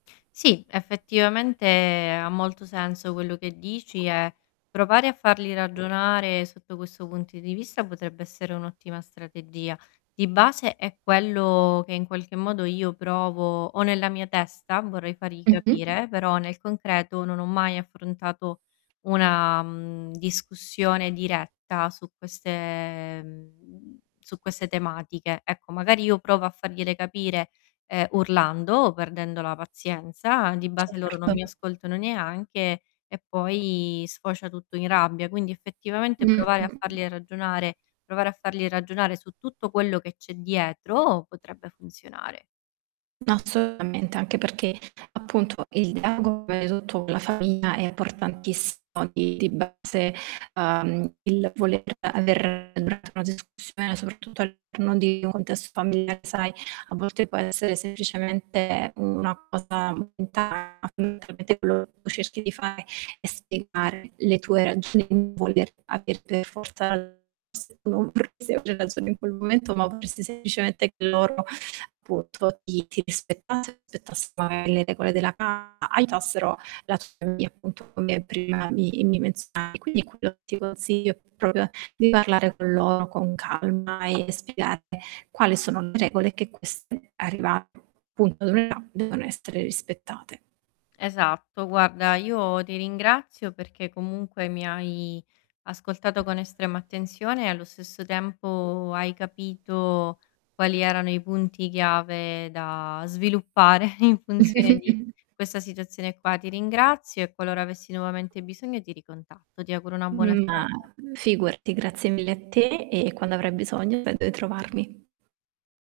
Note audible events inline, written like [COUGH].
Sì, effettivamente ha molto senso quello che dici e provare a farli ragionare sotto questo punti di vista potrebbe essere un'ottima strategia. Di base è quello che, in qualche modo, io provo ho nella mia testa, vorrei fargli Mh-mh. capire, però nel concreto non ho mai affrontato una, mhmm, discussione diretta su queste mhmm, su queste tematiche. Ecco, magari io provo a fargliele capire, ehm, urlando o perdendo la pazienza, di base loro non mi Certo. ascoltano neanche e poi sfocia tutto in rabbia. Quindi, effettivamente, Mh, mh, provare a mh. farli ragionare provare a farli ragionare su tutto quello che c'è dietro, potrebbe funzionare. No, assolutamente, anche perché appunto il dialogo [UNINTELLIGIBLE] tutto con la famiglia è importantissimo di di base, ehm, il voler aver durante una discussione, soprattutto all'interno di un contesto familiare, sai, a volte può essere semplicemente una cosa [UNINTELLIGIBLE] quello che cerchi di fare è spiegare le tue ragioni, non voler aver per forza [UNINTELLIGIBLE] ragione in quel momento, ma volersi semplicemente che loro appunto ti ti rispettassero [UNINTELLIGIBLE] le regole della casa, aiutassero la tua famiglia appunto come prima mi mi menzionavi. Quindi quello che ti consiglio è proprio di parlare con loro con calma e spiegare quali sono le regole che queste arriva appunto [UNINTELLIGIBLE] devono essere rispettate. Esatto. Guarda, io ti ringrazio perché comunque mi hai ascoltato con estrema attenzione e allo stesso tempo hai capito quali erano i punti chiave da sviluppare in funzione di [CHUCKLES] questa situazione qua. Ti ringrazio e qualora avessi nuovamente bisogno ti ricontatto. Ti auguro una buona Ma serata. figurati, grazie mille a te. E quando avrai bisogno sai dove trovarmi.